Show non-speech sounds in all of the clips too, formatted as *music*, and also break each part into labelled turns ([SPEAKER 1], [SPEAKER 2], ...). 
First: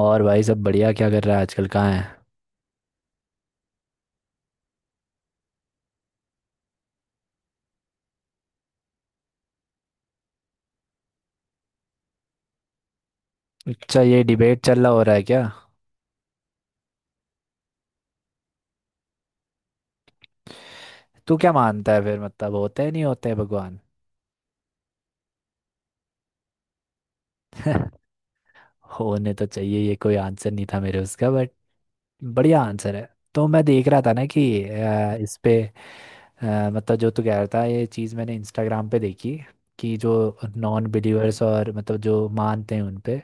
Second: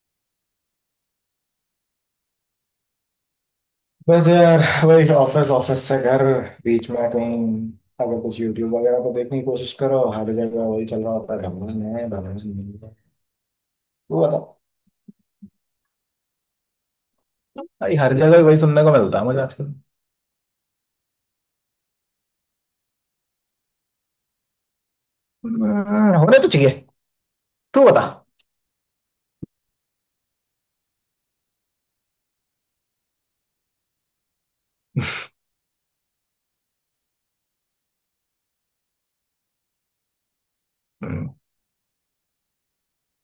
[SPEAKER 1] और भाई, सब बढ़िया? क्या कर रहा है आजकल, कहाँ है?
[SPEAKER 2] बस यार। वही ऑफिस, ऑफिस से घर। बीच में कहीं, अगर कुछ यूट्यूब वगैरह को देखने की कोशिश करो, हर जगह वही चल रहा होता है - भगवान है, भगवान नहीं है।
[SPEAKER 1] अच्छा,
[SPEAKER 2] तू
[SPEAKER 1] ये
[SPEAKER 2] बता।
[SPEAKER 1] डिबेट चल रहा, हो रहा है क्या?
[SPEAKER 2] भाई हर जगह वही सुनने को मिलता है मुझे आजकल।
[SPEAKER 1] तू क्या मानता है फिर? मतलब होते हैं, नहीं होते हैं भगवान?
[SPEAKER 2] होने तो चाहिए। तू
[SPEAKER 1] *laughs*
[SPEAKER 2] बता।
[SPEAKER 1] होने तो चाहिए, ये कोई आंसर नहीं था मेरे उसका, बट बढ़िया आंसर है। तो मैं देख रहा था ना कि इस पे मतलब जो तू कह रहा था, ये चीज़ मैंने इंस्टाग्राम पे देखी, कि जो नॉन
[SPEAKER 2] हम्म।
[SPEAKER 1] बिलीवर्स और मतलब जो मानते हैं उन पे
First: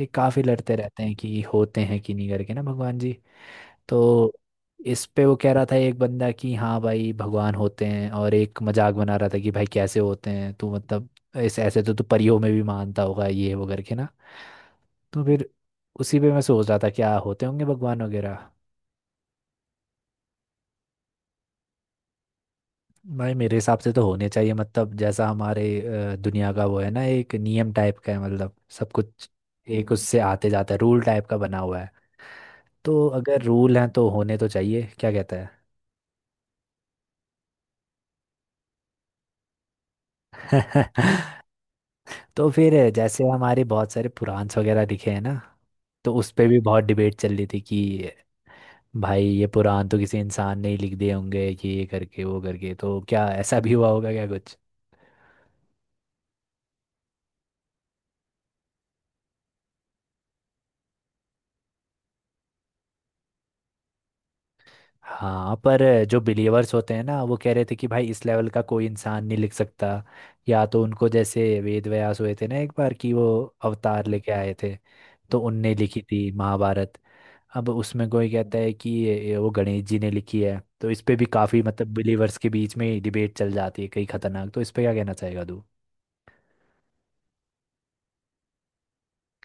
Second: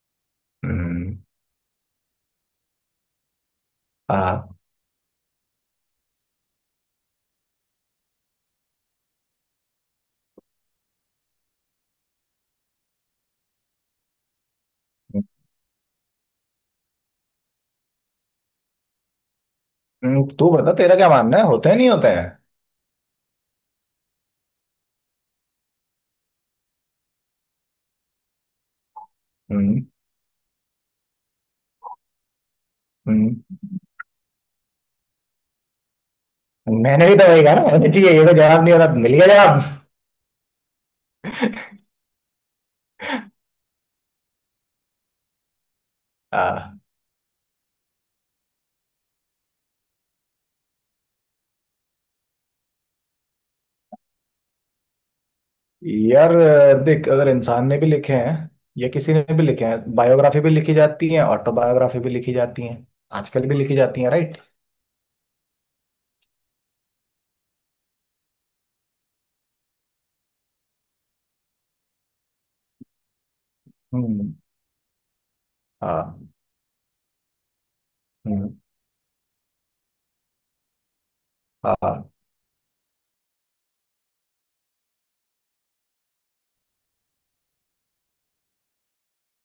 [SPEAKER 1] ये काफ़ी लड़ते रहते हैं
[SPEAKER 2] हम्म।
[SPEAKER 1] कि होते हैं कि नहीं करके ना भगवान जी। तो
[SPEAKER 2] हाँ।
[SPEAKER 1] इस पे वो कह रहा था एक बंदा कि हाँ भाई भगवान होते हैं, और एक मजाक बना रहा था कि भाई कैसे होते हैं तू? मतलब ऐसे ऐसे तो तू परियों में भी मानता होगा ये वो करके ना। तो फिर उसी पे मैं सोच रहा था क्या होते होंगे भगवान वगैरह।
[SPEAKER 2] हम्म। तू बता, तेरा क्या मानना है, होते हैं नहीं होते हैं?
[SPEAKER 1] भाई मेरे हिसाब से तो होने चाहिए, मतलब जैसा हमारे दुनिया का वो है ना, एक नियम टाइप का है, मतलब सब कुछ
[SPEAKER 2] हम्म।
[SPEAKER 1] एक उससे आते जाता है, रूल टाइप का बना हुआ है। तो
[SPEAKER 2] हम्म,
[SPEAKER 1] अगर रूल हैं तो होने तो चाहिए, क्या कहता
[SPEAKER 2] मैंने भी तो वही कहा ना, होने चाहिए ये तो जवाब नहीं होता मिल गया।
[SPEAKER 1] है? *laughs* तो फिर जैसे हमारे बहुत सारे पुराण वगैरह लिखे हैं ना, तो उस पे भी
[SPEAKER 2] जवाब।
[SPEAKER 1] बहुत डिबेट चल रही थी कि भाई ये पुराण तो किसी इंसान ने ही लिख दिए होंगे कि ये करके वो करके, तो क्या ऐसा भी हुआ होगा क्या?
[SPEAKER 2] यार देख, अगर इंसान ने भी लिखे हैं या किसी ने भी लिखे हैं, बायोग्राफी भी लिखी जाती है, ऑटोबायोग्राफी भी लिखी जाती है, आजकल भी लिखी जाती है, राइट।
[SPEAKER 1] हाँ, पर जो बिलीवर्स होते हैं ना वो कह रहे थे कि भाई इस लेवल का कोई इंसान नहीं लिख सकता, या तो उनको जैसे वेद व्यास हुए थे ना एक बार, कि वो अवतार लेके
[SPEAKER 2] हम्म।
[SPEAKER 1] आए थे, तो उनने लिखी
[SPEAKER 2] हाँ।
[SPEAKER 1] थी महाभारत। अब उसमें कोई
[SPEAKER 2] हम्म।
[SPEAKER 1] कहता है कि वो गणेश जी ने लिखी है, तो इस पे भी काफी
[SPEAKER 2] हाँ।
[SPEAKER 1] मतलब
[SPEAKER 2] हाँ।
[SPEAKER 1] बिलीवर्स के बीच में डिबेट चल जाती है, कई खतरनाक। तो इस पे क्या कहना चाहेगा तू?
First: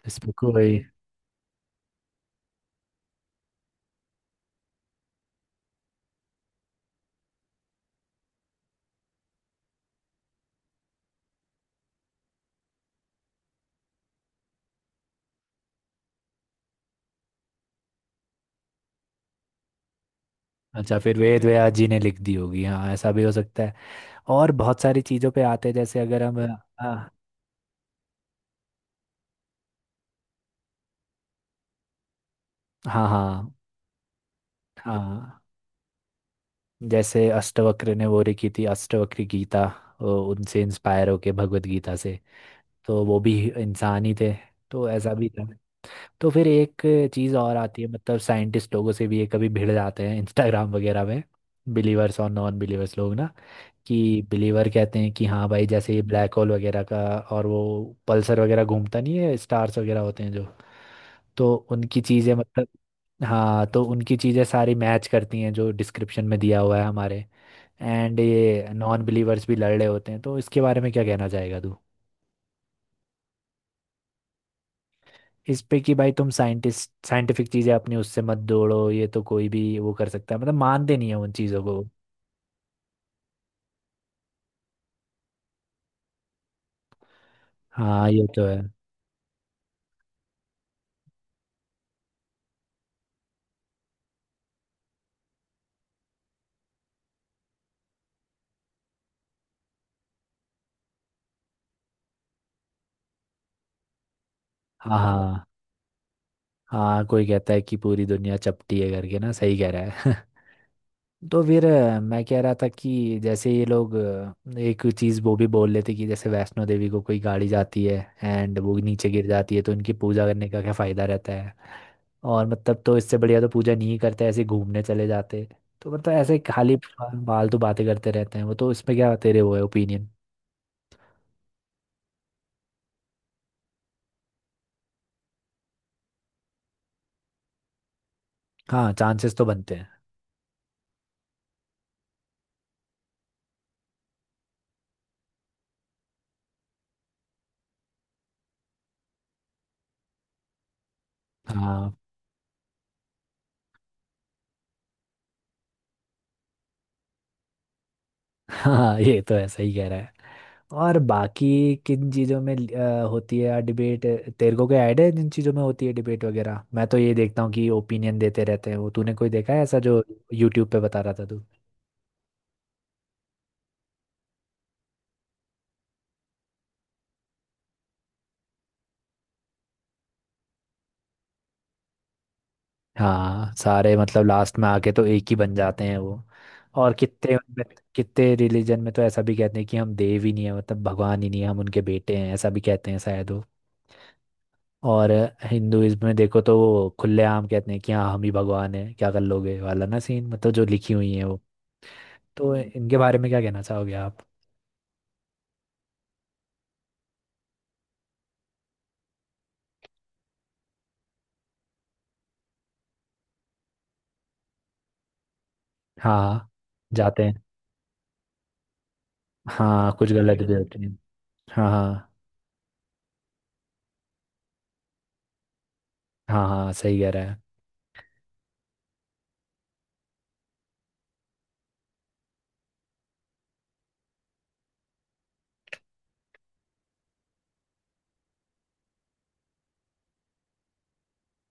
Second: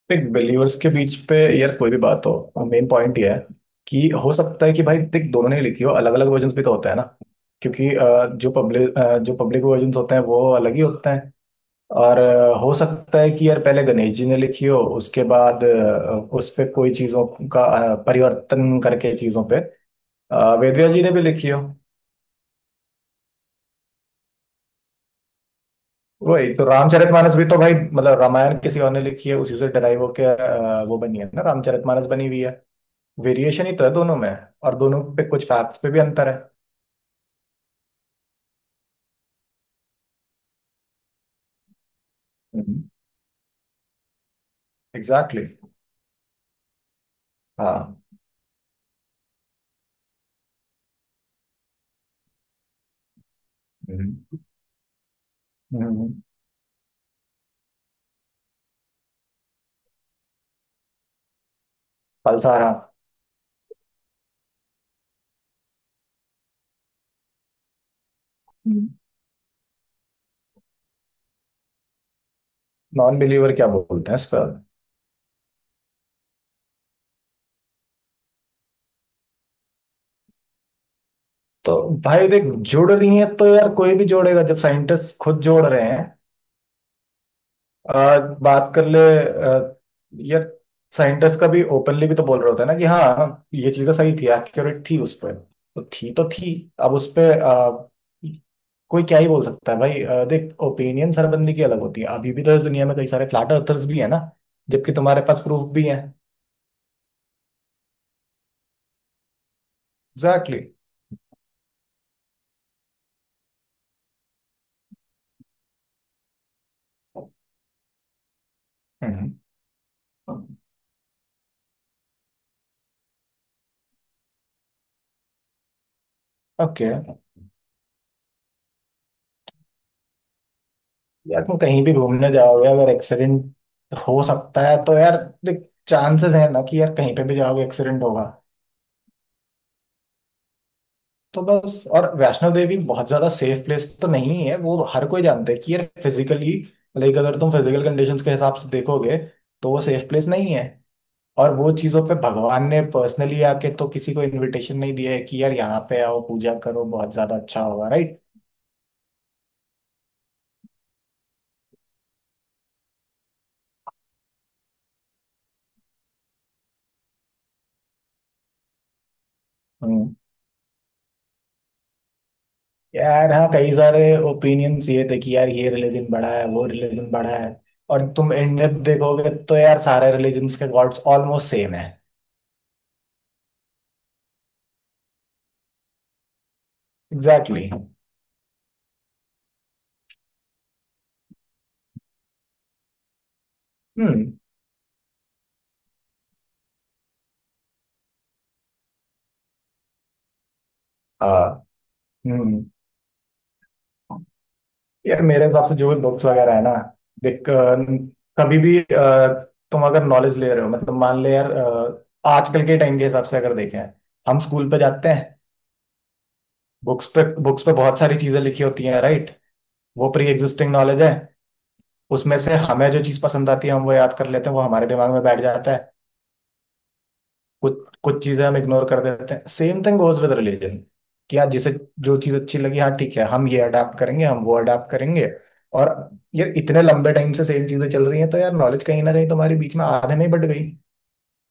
[SPEAKER 1] इस
[SPEAKER 2] देख,
[SPEAKER 1] पे
[SPEAKER 2] बिलीवर्स
[SPEAKER 1] कोई।
[SPEAKER 2] के बीच पे यार कोई भी बात हो, मेन पॉइंट ये है कि हो सकता है कि भाई देख दोनों ने लिखी हो, अलग अलग वर्जन भी तो होता है ना। क्योंकि जो पब्लिक वर्जन होते हैं वो अलग ही होते हैं। और हो सकता है कि यार पहले गणेश जी ने लिखी हो, उसके बाद उस पे कोई चीजों का परिवर्तन करके चीजों पे वेदव्यास
[SPEAKER 1] अच्छा,
[SPEAKER 2] जी ने
[SPEAKER 1] फिर
[SPEAKER 2] भी
[SPEAKER 1] वेद
[SPEAKER 2] लिखी हो।
[SPEAKER 1] व्यास जी ने लिख दी होगी, हाँ ऐसा भी हो सकता है। और बहुत सारी चीजों पे आते हैं, जैसे अगर हम
[SPEAKER 2] वही, तो
[SPEAKER 1] आ,
[SPEAKER 2] रामचरितमानस भी तो भाई, मतलब रामायण किसी और ने लिखी है उसी से डराइव होके वो बनी है ना, रामचरितमानस बनी हुई है।
[SPEAKER 1] हाँ हाँ।
[SPEAKER 2] वेरिएशन ही तो है दोनों में। और दोनों पे
[SPEAKER 1] हाँ
[SPEAKER 2] कुछ फैक्ट्स पे भी अंतर है।
[SPEAKER 1] जैसे अष्टवक्र ने वो लिखी थी, अष्टवक्र गीता, उनसे इंस्पायर होके भगवत गीता से, तो वो भी इंसान ही थे। तो ऐसा भी
[SPEAKER 2] एग्जैक्टली
[SPEAKER 1] था।
[SPEAKER 2] exactly।
[SPEAKER 1] तो फिर एक चीज़ और आती है,
[SPEAKER 2] हाँ।
[SPEAKER 1] मतलब साइंटिस्ट लोगों से भी ये कभी भिड़ जाते हैं इंस्टाग्राम वगैरह में, बिलीवर्स और नॉन बिलीवर्स लोग ना, कि
[SPEAKER 2] हम्म।
[SPEAKER 1] बिलीवर कहते हैं कि हाँ भाई जैसे ये
[SPEAKER 2] हम्म।
[SPEAKER 1] ब्लैक होल वगैरह का और वो पल्सर वगैरह घूमता नहीं है, स्टार्स वगैरह होते हैं जो, तो उनकी चीज़ें मतलब,
[SPEAKER 2] फलसारा।
[SPEAKER 1] हाँ तो उनकी चीज़ें सारी मैच करती हैं जो डिस्क्रिप्शन में दिया हुआ है हमारे। एंड ये नॉन बिलीवर्स भी लड़ रहे होते हैं, तो इसके बारे में क्या कहना चाहेगा तू?
[SPEAKER 2] नॉन बिलीवर क्या बोलते हैं इस पर?
[SPEAKER 1] इस पे कि भाई तुम साइंटिस्ट साइंटिफिक चीज़ें अपनी उससे मत जोड़ो, ये तो कोई भी वो कर सकता है, मतलब मानते नहीं है उन चीज़ों
[SPEAKER 2] तो
[SPEAKER 1] को।
[SPEAKER 2] भाई देख, जुड़ रही हैं तो यार कोई भी जोड़ेगा जब साइंटिस्ट खुद जोड़ रहे हैं।
[SPEAKER 1] हाँ
[SPEAKER 2] आ,
[SPEAKER 1] ये तो है।
[SPEAKER 2] बात कर ले यार, साइंटिस्ट का भी ओपनली भी तो बोल रहा होता है ना कि हाँ ये चीजें सही थी एक्यूरेट थी उस पर। तो थी तो थी। अब उस पे कोई क्या ही बोल सकता है भाई, देख ओपिनियन हर बंदे की अलग होती है। अभी भी तो इस दुनिया में कई सारे फ्लैट अर्थर्स भी है ना, जबकि
[SPEAKER 1] हाँ
[SPEAKER 2] तुम्हारे पास
[SPEAKER 1] हाँ।
[SPEAKER 2] प्रूफ भी है।
[SPEAKER 1] हाँ कोई कहता है कि पूरी दुनिया चपटी है करके ना, सही कह रहा है।
[SPEAKER 2] एग्जैक्टली।
[SPEAKER 1] तो फिर मैं कह रहा था कि जैसे ये लोग एक चीज़ वो भी बोल लेते कि जैसे वैष्णो देवी को कोई गाड़ी जाती है एंड वो नीचे गिर
[SPEAKER 2] हम्म।
[SPEAKER 1] जाती है, तो इनकी पूजा करने का क्या फ़ायदा रहता है और मतलब, तो इससे बढ़िया तो पूजा नहीं करते, ऐसे ही घूमने चले जाते। तो मतलब ऐसे खाली
[SPEAKER 2] ओके।
[SPEAKER 1] फालतू बातें करते रहते हैं वो, तो इसमें क्या तेरे वो है ओपिनियन?
[SPEAKER 2] यार तुम कहीं भी घूमने जाओगे, अगर एक्सीडेंट हो सकता है तो यार देख, चांसेस है ना कि यार कहीं पे भी जाओगे एक्सीडेंट होगा।
[SPEAKER 1] हाँ चांसेस तो बनते हैं।
[SPEAKER 2] तो बस, और वैष्णो देवी बहुत ज्यादा सेफ प्लेस तो नहीं है, वो हर कोई जानता है कि यार फिजिकली, लाइक अगर तुम फिजिकल कंडीशंस के हिसाब से देखोगे, तो वो सेफ प्लेस नहीं है। और वो
[SPEAKER 1] हाँ।
[SPEAKER 2] चीजों पे भगवान ने पर्सनली आके तो किसी को इनविटेशन नहीं दिया है कि यार यहाँ पे आओ पूजा करो बहुत ज्यादा अच्छा होगा।
[SPEAKER 1] हाँ ये तो है, सही कह रहा है। और बाकी किन चीज़ों में होती है डिबेट? तेरे को क्या आइडिया है जिन चीज़ों में होती है डिबेट वगैरह? मैं तो ये देखता हूँ कि ओपिनियन देते रहते हैं वो। तूने कोई देखा है ऐसा जो
[SPEAKER 2] राइट।
[SPEAKER 1] यूट्यूब पे बता रहा था तू?
[SPEAKER 2] यार हाँ कई सारे ओपिनियंस ये थे कि यार ये रिलीजन बड़ा है वो रिलीजन बड़ा है। और तुम एंड अप देखोगे तो यार सारे रिलीजन्स के गॉड्स ऑलमोस्ट सेम है।
[SPEAKER 1] हाँ सारे मतलब लास्ट में आके तो एक ही बन जाते हैं वो। और
[SPEAKER 2] एग्जैक्टली exactly।
[SPEAKER 1] कितने रिलीजन में तो ऐसा भी कहते हैं कि हम देव ही नहीं है, मतलब भगवान ही नहीं है, हम उनके बेटे हैं, ऐसा भी कहते हैं शायद।
[SPEAKER 2] हम्म।
[SPEAKER 1] और हिंदुइज्म में देखो तो वो खुलेआम कहते हैं कि हाँ हम ही भगवान हैं, क्या कर लोगे वाला ना सीन, मतलब जो लिखी हुई है वो।
[SPEAKER 2] हाँ।
[SPEAKER 1] तो
[SPEAKER 2] हम्म।
[SPEAKER 1] इनके बारे में क्या कहना चाहोगे आप?
[SPEAKER 2] यार मेरे हिसाब से जो भी बुक्स वगैरह है ना, देख कभी भी तुम अगर नॉलेज ले रहे हो, मतलब मान ले यार आजकल के टाइम के हिसाब से अगर देखें, हम स्कूल पे जाते हैं,
[SPEAKER 1] हाँ
[SPEAKER 2] बुक्स
[SPEAKER 1] जाते
[SPEAKER 2] पे
[SPEAKER 1] हैं।
[SPEAKER 2] बुक्स पे बहुत सारी चीजें लिखी होती हैं, राइट।
[SPEAKER 1] हाँ
[SPEAKER 2] वो
[SPEAKER 1] कुछ
[SPEAKER 2] प्री
[SPEAKER 1] गलत भी *laughs*
[SPEAKER 2] एग्जिस्टिंग
[SPEAKER 1] होती है।
[SPEAKER 2] नॉलेज है।
[SPEAKER 1] हाँ हाँ।
[SPEAKER 2] उसमें से हमें जो चीज पसंद आती है हम वो याद कर लेते हैं, वो हमारे दिमाग में बैठ जाता है।
[SPEAKER 1] हाँ हाँ, सही कह रहा है।
[SPEAKER 2] कुछ कुछ चीजें हम इग्नोर कर देते हैं। Same thing goes with religion, कि यार जिसे जो चीज अच्छी लगी, हाँ ठीक है, हम ये अडाप्ट करेंगे हम वो अडाप्ट करेंगे। और ये इतने लंबे टाइम से सेम चीजें चल रही हैं तो यार नॉलेज कहीं ना कहीं तुम्हारी बीच में आधे में ही बट गई।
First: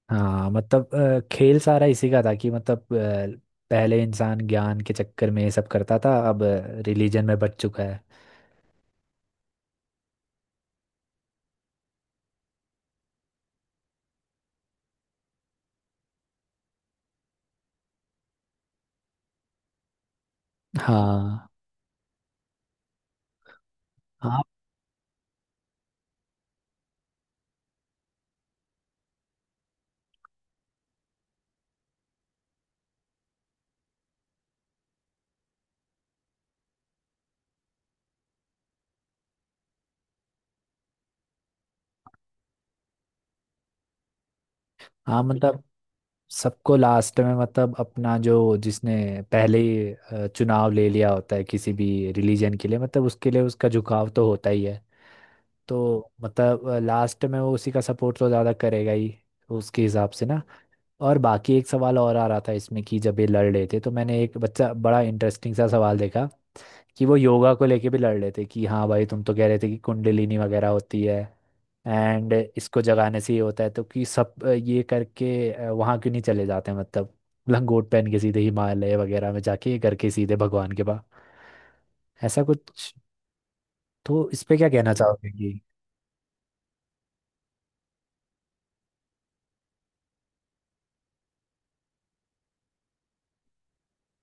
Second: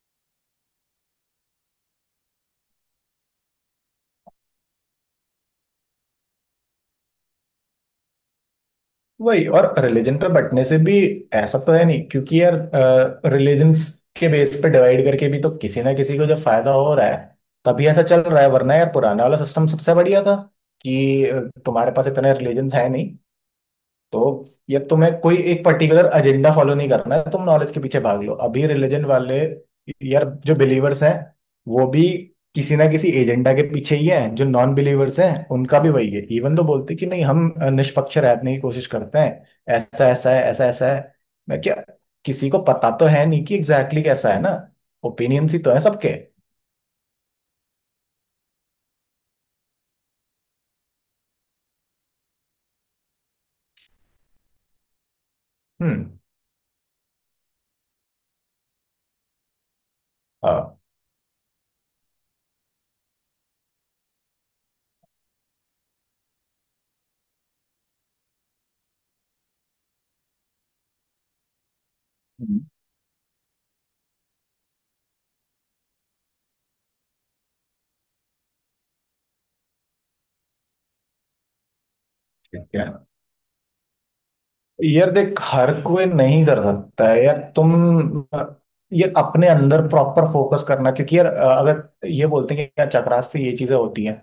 [SPEAKER 1] हाँ मतलब खेल सारा इसी का था कि मतलब पहले इंसान ज्ञान के चक्कर में ये सब करता था, अब रिलीजन में बच चुका है।
[SPEAKER 2] वही, और रिलीजन पे बंटने से भी ऐसा तो है नहीं, क्योंकि यार रिलीजन्स के बेस पे डिवाइड करके भी तो किसी ना किसी को जब फायदा हो रहा है तभी ऐसा चल रहा है। वरना यार पुराना वाला सिस्टम सबसे बढ़िया था, कि
[SPEAKER 1] हाँ।
[SPEAKER 2] तुम्हारे पास इतने रिलीजन्स है नहीं,
[SPEAKER 1] हाँ।
[SPEAKER 2] तो ये तुम्हें कोई एक पर्टिकुलर एजेंडा फॉलो नहीं करना है, तुम नॉलेज के पीछे भाग लो। अभी रिलीजन वाले यार जो बिलीवर्स हैं वो भी किसी ना किसी एजेंडा के पीछे ही हैं, जो नॉन बिलीवर्स हैं उनका भी वही है, इवन तो बोलते कि नहीं हम निष्पक्ष रहने की कोशिश करते हैं। ऐसा ऐसा है, ऐसा ऐसा है। मैं क्या, किसी को पता तो है नहीं कि एग्जैक्टली exactly कैसा है ना।
[SPEAKER 1] हाँ
[SPEAKER 2] ओपिनियंस ही
[SPEAKER 1] मतलब
[SPEAKER 2] तो है सबके।
[SPEAKER 1] सबको लास्ट में, मतलब अपना जो जिसने पहले ही चुनाव ले लिया होता है किसी भी रिलीजन के लिए, मतलब उसके लिए उसका झुकाव तो होता ही है, तो
[SPEAKER 2] हम्म।
[SPEAKER 1] मतलब लास्ट में वो उसी का सपोर्ट तो ज़्यादा करेगा ही, उसके हिसाब से ना।
[SPEAKER 2] हाँ।
[SPEAKER 1] और बाकी एक सवाल और आ रहा था इसमें, कि जब ये लड़ रहे थे तो मैंने एक बच्चा बड़ा इंटरेस्टिंग सा सवाल देखा, कि वो योगा को लेके भी लड़ रहे थे कि हाँ भाई तुम तो कह रहे थे कि कुंडलिनी वगैरह होती है एंड
[SPEAKER 2] हम्म।
[SPEAKER 1] इसको जगाने से ये होता है, तो कि सब ये करके वहाँ क्यों नहीं चले जाते? मतलब लंगोट पहन के सीधे हिमालय वगैरह में जाके ये करके सीधे भगवान के पास, ऐसा
[SPEAKER 2] ठीक
[SPEAKER 1] कुछ।
[SPEAKER 2] है।
[SPEAKER 1] तो इस पे क्या कहना
[SPEAKER 2] यार
[SPEAKER 1] चाहोगे
[SPEAKER 2] देख
[SPEAKER 1] कि?
[SPEAKER 2] हर कोई नहीं कर सकता है यार, तुम ये अपने अंदर प्रॉपर फोकस करना, क्योंकि यार अगर ये बोलते हैं कि यार चक्रास से ये चीजें होती हैं,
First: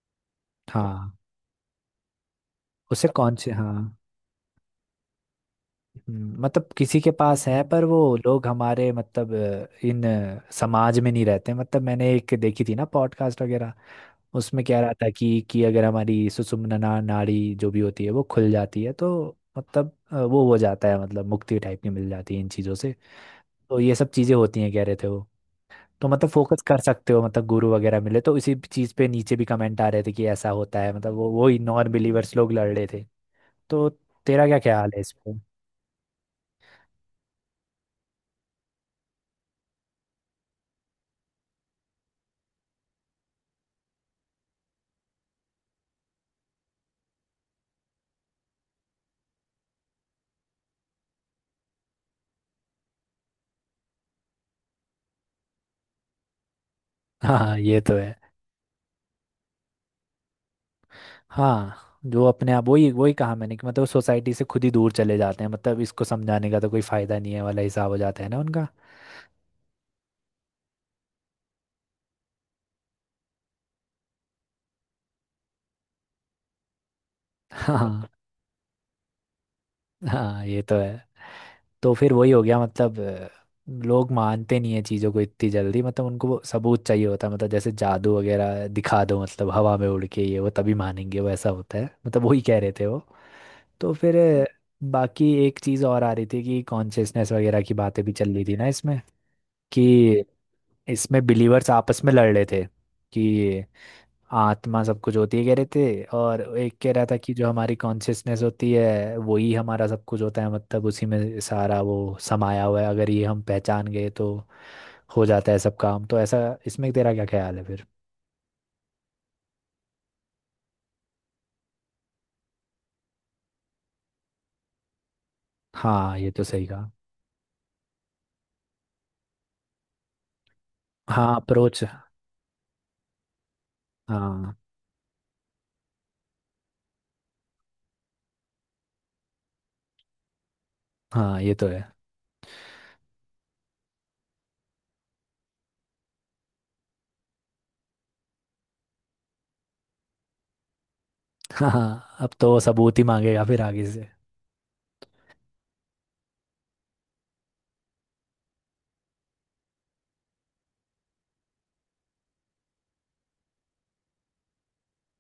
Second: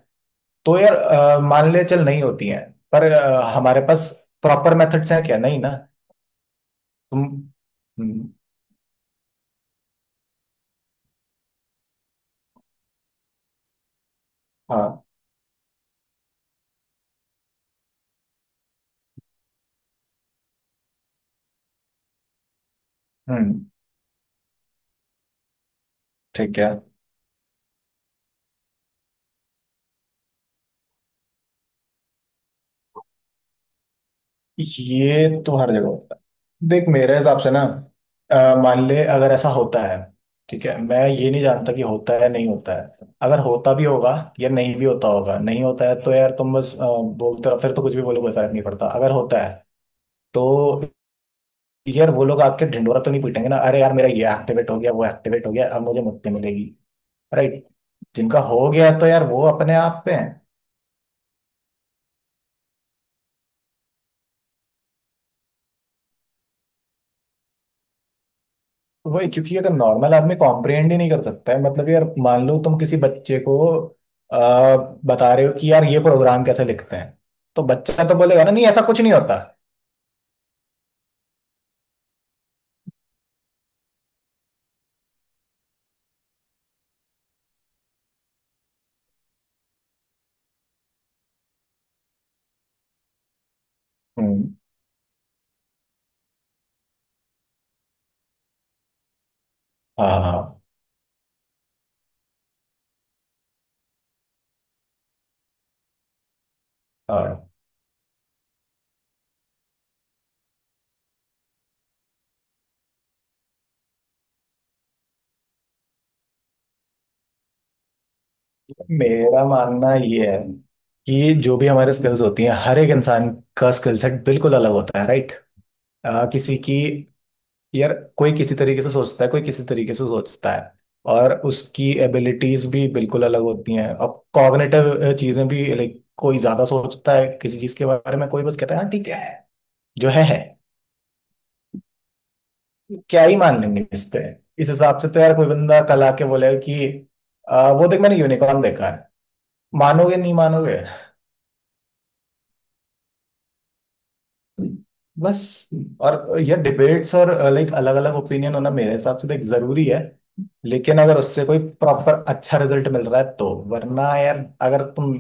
[SPEAKER 2] तो यार
[SPEAKER 1] हाँ,
[SPEAKER 2] मान ले चल नहीं होती हैं,
[SPEAKER 1] उसे
[SPEAKER 2] पर
[SPEAKER 1] कौन से हाँ।
[SPEAKER 2] हमारे पास प्रॉपर मेथड्स हैं क्या? नहीं ना।
[SPEAKER 1] मतलब किसी के
[SPEAKER 2] तुम।
[SPEAKER 1] पास है, पर वो
[SPEAKER 2] हम्म।
[SPEAKER 1] लोग हमारे मतलब इन समाज में नहीं रहते। मतलब मैंने एक देखी थी ना पॉडकास्ट वगैरह, उसमें कह रहा
[SPEAKER 2] हाँ।
[SPEAKER 1] था कि अगर हमारी सुषुम्ना नाड़ी जो भी होती है वो खुल जाती है तो मतलब वो हो जाता है, मतलब मुक्ति टाइप की मिल जाती है इन चीज़ों से,
[SPEAKER 2] हम्म।
[SPEAKER 1] तो ये सब चीज़ें होती हैं कह रहे थे वो। तो मतलब
[SPEAKER 2] ठीक
[SPEAKER 1] फोकस
[SPEAKER 2] है।
[SPEAKER 1] कर सकते हो, मतलब गुरु वगैरह मिले तो, इसी चीज़ पे नीचे भी कमेंट आ रहे थे कि ऐसा होता है, मतलब वो वही नॉन बिलीवर्स लोग लड़ रहे थे। तो तेरा क्या ख्याल है इस पे?
[SPEAKER 2] ये तो हर जगह होता है। देख मेरे हिसाब से ना मान ले अगर ऐसा होता है, ठीक है मैं ये नहीं जानता कि होता है नहीं होता है, अगर होता भी होगा या नहीं भी होता होगा नहीं होता है, तो यार तुम बस बोलते रहो। फिर तो कुछ भी बोलो, कोई फर्क नहीं पड़ता। अगर होता है तो यार वो लोग आके ढिंढोरा तो नहीं पीटेंगे ना, अरे यार मेरा ये एक्टिवेट हो गया वो एक्टिवेट हो गया अब मुझे मुक्ति मिलेगी।
[SPEAKER 1] *laughs* हाँ
[SPEAKER 2] राइट।
[SPEAKER 1] ये तो है।
[SPEAKER 2] जिनका हो गया तो यार वो अपने आप पे है।
[SPEAKER 1] हाँ जो अपने आप, वही वही कहा मैंने कि मतलब सोसाइटी से खुद ही दूर चले जाते हैं, मतलब इसको समझाने का तो कोई फायदा नहीं है वाला हिसाब हो जाता है ना उनका।
[SPEAKER 2] वही, क्योंकि अगर नॉर्मल आदमी कॉम्प्रिहेंड ही नहीं कर सकता है, मतलब यार मान लो तुम किसी बच्चे को आ, बता रहे हो कि यार ये प्रोग्राम कैसे लिखते हैं, तो बच्चा
[SPEAKER 1] हाँ।
[SPEAKER 2] तो बोलेगा ना नहीं ऐसा कुछ नहीं होता।
[SPEAKER 1] हाँ ये तो है। तो फिर वही हो गया, मतलब लोग मानते नहीं है चीज़ों को इतनी जल्दी, मतलब उनको वो सबूत चाहिए होता है, मतलब जैसे जादू वगैरह दिखा दो, मतलब हवा में उड़ के ये वो, तभी मानेंगे वो, ऐसा होता है मतलब, वही कह रहे थे वो। तो फिर
[SPEAKER 2] हम्म।
[SPEAKER 1] बाकी एक चीज़ और आ रही थी कि कॉन्शियसनेस वगैरह की बातें भी चल रही थी ना इसमें,
[SPEAKER 2] हाँ
[SPEAKER 1] कि
[SPEAKER 2] हाँ।
[SPEAKER 1] इसमें बिलीवर्स आपस में लड़ रहे थे कि आत्मा सब कुछ होती है कह रहे थे, और एक कह रहा था कि
[SPEAKER 2] हाँ।
[SPEAKER 1] जो हमारी कॉन्शियसनेस होती है वही हमारा सब कुछ होता है, मतलब उसी में सारा वो समाया हुआ है, अगर ये हम पहचान गए तो हो जाता है सब काम, तो ऐसा। इसमें तेरा क्या ख्याल है फिर?
[SPEAKER 2] मेरा मानना ये है कि जो भी हमारे स्किल्स होती हैं हर एक इंसान का स्किल सेट बिल्कुल अलग होता है, राइट।
[SPEAKER 1] हाँ ये तो
[SPEAKER 2] किसी
[SPEAKER 1] सही
[SPEAKER 2] की,
[SPEAKER 1] कहा।
[SPEAKER 2] यार कोई किसी तरीके से सोचता है कोई किसी तरीके से सोचता है। और
[SPEAKER 1] हाँ अप्रोच।
[SPEAKER 2] उसकी एबिलिटीज भी बिल्कुल अलग होती हैं। अब
[SPEAKER 1] हाँ।
[SPEAKER 2] कॉग्निटिव चीजें भी, लाइक कोई ज्यादा सोचता है किसी चीज के बारे में, कोई बस कहता है हाँ ठीक है, जो है है।
[SPEAKER 1] हाँ ये तो है।
[SPEAKER 2] क्या ही मान लेंगे इस पे। इस हिसाब से तो यार कोई बंदा कल आके बोलेगा कि वो देख मैंने यूनिकॉर्न देखा है", मानोगे नहीं मानोगे?
[SPEAKER 1] *laughs* हाँ अब तो वो सबूत ही मांगेगा फिर आगे से।
[SPEAKER 2] बस। और ये डिबेट्स और लाइक अलग अलग ओपिनियन होना मेरे हिसाब से देख जरूरी है, लेकिन अगर उससे कोई प्रॉपर अच्छा रिजल्ट मिल रहा है तो। वरना यार, अगर तुम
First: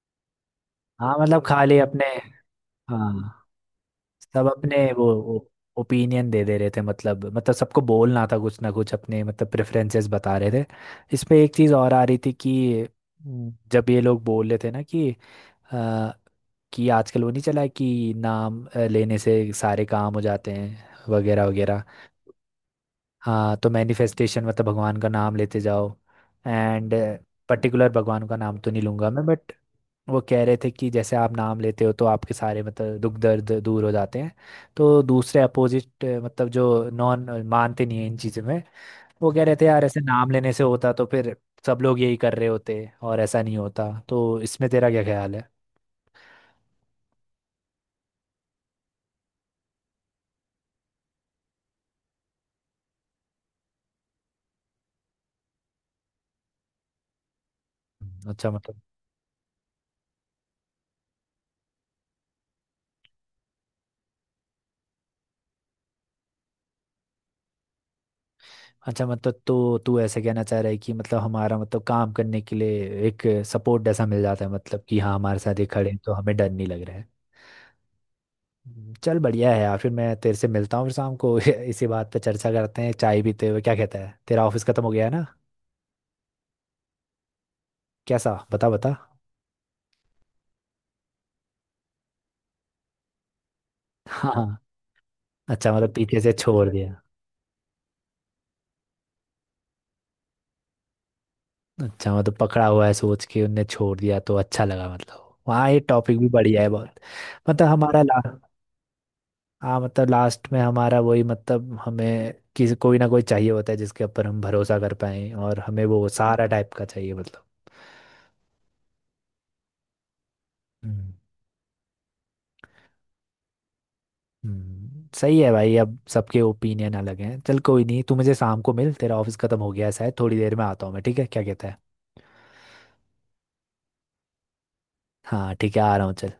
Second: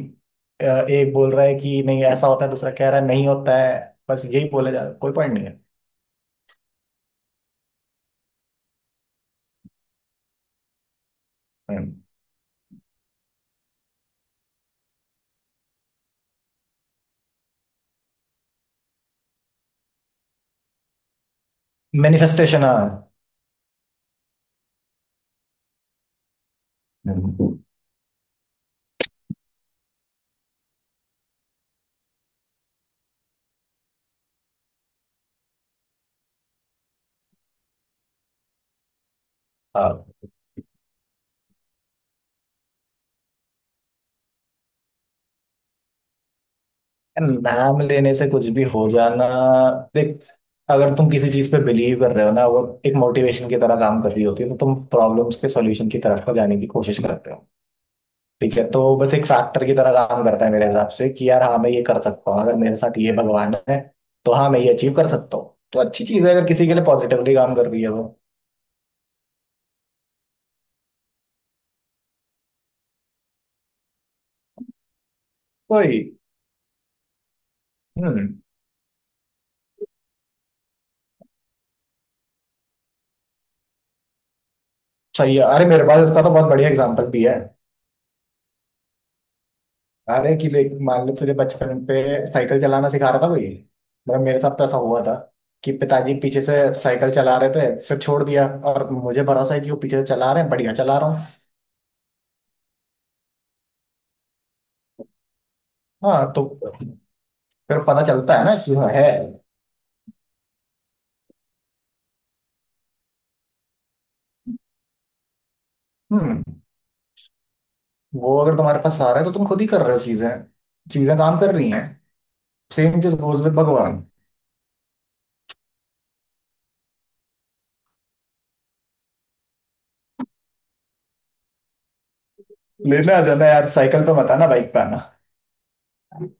[SPEAKER 2] एक
[SPEAKER 1] हाँ
[SPEAKER 2] बोल
[SPEAKER 1] मतलब
[SPEAKER 2] रहा है
[SPEAKER 1] खाली
[SPEAKER 2] कि नहीं
[SPEAKER 1] अपने,
[SPEAKER 2] ऐसा होता है दूसरा कह रहा है नहीं
[SPEAKER 1] हाँ
[SPEAKER 2] होता है, बस
[SPEAKER 1] सब
[SPEAKER 2] यही बोले जा
[SPEAKER 1] अपने
[SPEAKER 2] रहा है,
[SPEAKER 1] वो
[SPEAKER 2] कोई पॉइंट नहीं
[SPEAKER 1] ओपिनियन दे दे रहे थे, मतलब सबको बोलना था कुछ ना कुछ अपने, मतलब प्रेफरेंसेस बता रहे थे। इस पे एक चीज़
[SPEAKER 2] है।
[SPEAKER 1] और आ रही थी कि जब ये लोग बोल रहे थे ना कि अ, कि आजकल वो नहीं चला है कि नाम लेने से सारे काम हो जाते हैं वगैरह वगैरह।
[SPEAKER 2] मैनिफेस्टेशन, हाँ।
[SPEAKER 1] हाँ, तो मैनिफेस्टेशन, मतलब भगवान का नाम लेते जाओ एंड,
[SPEAKER 2] हम्म।
[SPEAKER 1] पर्टिकुलर भगवान का नाम तो नहीं लूंगा मैं बट, वो कह रहे थे कि जैसे आप नाम लेते हो तो आपके सारे मतलब दुख दर्द दूर हो जाते हैं। तो दूसरे अपोजिट मतलब जो नॉन मानते नहीं है इन चीज़ों में, वो कह रहे थे यार ऐसे
[SPEAKER 2] हाँ।
[SPEAKER 1] नाम लेने से होता तो फिर सब लोग यही कर रहे होते, और ऐसा नहीं होता। तो इसमें तेरा क्या ख्याल है?
[SPEAKER 2] यार, नाम लेने से कुछ भी हो जाना, देख अगर तुम किसी चीज पे बिलीव कर रहे हो ना, वो एक मोटिवेशन की तरह काम कर रही होती है, तो तुम प्रॉब्लम्स के सॉल्यूशन की तरफ को जाने की कोशिश करते हो।
[SPEAKER 1] अच्छा
[SPEAKER 2] ठीक है,
[SPEAKER 1] मतलब,
[SPEAKER 2] तो बस एक फैक्टर की तरह काम करता है मेरे हिसाब से, कि यार हाँ मैं ये कर सकता हूँ अगर मेरे साथ ये भगवान है, तो हाँ मैं ये अचीव कर सकता हूँ। तो अच्छी चीज है अगर किसी के लिए पॉजिटिवली काम कर रही है तो।
[SPEAKER 1] अच्छा मतलब तो तू ऐसे कहना चाह रहा है कि मतलब हमारा मतलब काम करने के लिए एक सपोर्ट जैसा मिल जाता है, मतलब कि हाँ हमारे साथ ये खड़े हैं
[SPEAKER 2] वही।
[SPEAKER 1] तो हमें डर नहीं लग रहा है।
[SPEAKER 2] हम्म।
[SPEAKER 1] चल बढ़िया है यार, फिर मैं तेरे से मिलता हूँ फिर शाम को *laughs* इसी बात पे चर्चा करते हैं चाय पीते हुए, क्या कहता है? तेरा ऑफिस खत्म हो गया है ना?
[SPEAKER 2] सही है, अरे मेरे पास इसका तो बहुत बढ़िया एग्जांपल भी है।
[SPEAKER 1] कैसा, बता बता।
[SPEAKER 2] अरे कि देख मान लो तुझे बचपन पे साइकिल चलाना सिखा रहा था कोई, मतलब मेरे साथ
[SPEAKER 1] हाँ।
[SPEAKER 2] तो ऐसा हुआ था
[SPEAKER 1] अच्छा
[SPEAKER 2] कि
[SPEAKER 1] मतलब
[SPEAKER 2] पिताजी
[SPEAKER 1] पीछे से
[SPEAKER 2] पीछे से
[SPEAKER 1] छोड़ दिया।
[SPEAKER 2] साइकिल चला रहे थे फिर छोड़ दिया, और मुझे भरोसा है कि वो पीछे से चला रहे हैं बढ़िया चला रहा हूँ।
[SPEAKER 1] अच्छा मतलब पकड़ा हुआ है सोच के उनने छोड़ दिया तो अच्छा लगा, मतलब वहाँ, ये टॉपिक
[SPEAKER 2] हाँ
[SPEAKER 1] भी
[SPEAKER 2] तो
[SPEAKER 1] बढ़िया है बहुत। मतलब
[SPEAKER 2] फिर
[SPEAKER 1] हमारा
[SPEAKER 2] पता
[SPEAKER 1] ला,
[SPEAKER 2] चलता है ना कि हाँ, है।
[SPEAKER 1] हाँ मतलब लास्ट में हमारा वही, मतलब हमें किसी, कोई ना कोई चाहिए होता है जिसके ऊपर हम भरोसा कर पाए और हमें वो
[SPEAKER 2] हम्म।
[SPEAKER 1] सहारा टाइप का चाहिए मतलब।
[SPEAKER 2] वो अगर तुम्हारे पास सहारा है तो तुम खुद ही कर रहे हो चीजें,
[SPEAKER 1] हम्म।
[SPEAKER 2] चीजें काम कर रही हैं। सेम चीज गोज विद भगवान।
[SPEAKER 1] सही है भाई, अब सबके ओपिनियन अलग हैं, चल कोई नहीं, तू मुझे शाम को मिल, तेरा ऑफिस खत्म हो गया है शायद, थोड़ी देर में आता हूँ मैं, ठीक है क्या कहता है?
[SPEAKER 2] लेने आ जाना यार, साइकिल पे मत आना बाइक पे आना।
[SPEAKER 1] हाँ ठीक है, आ रहा हूँ चल।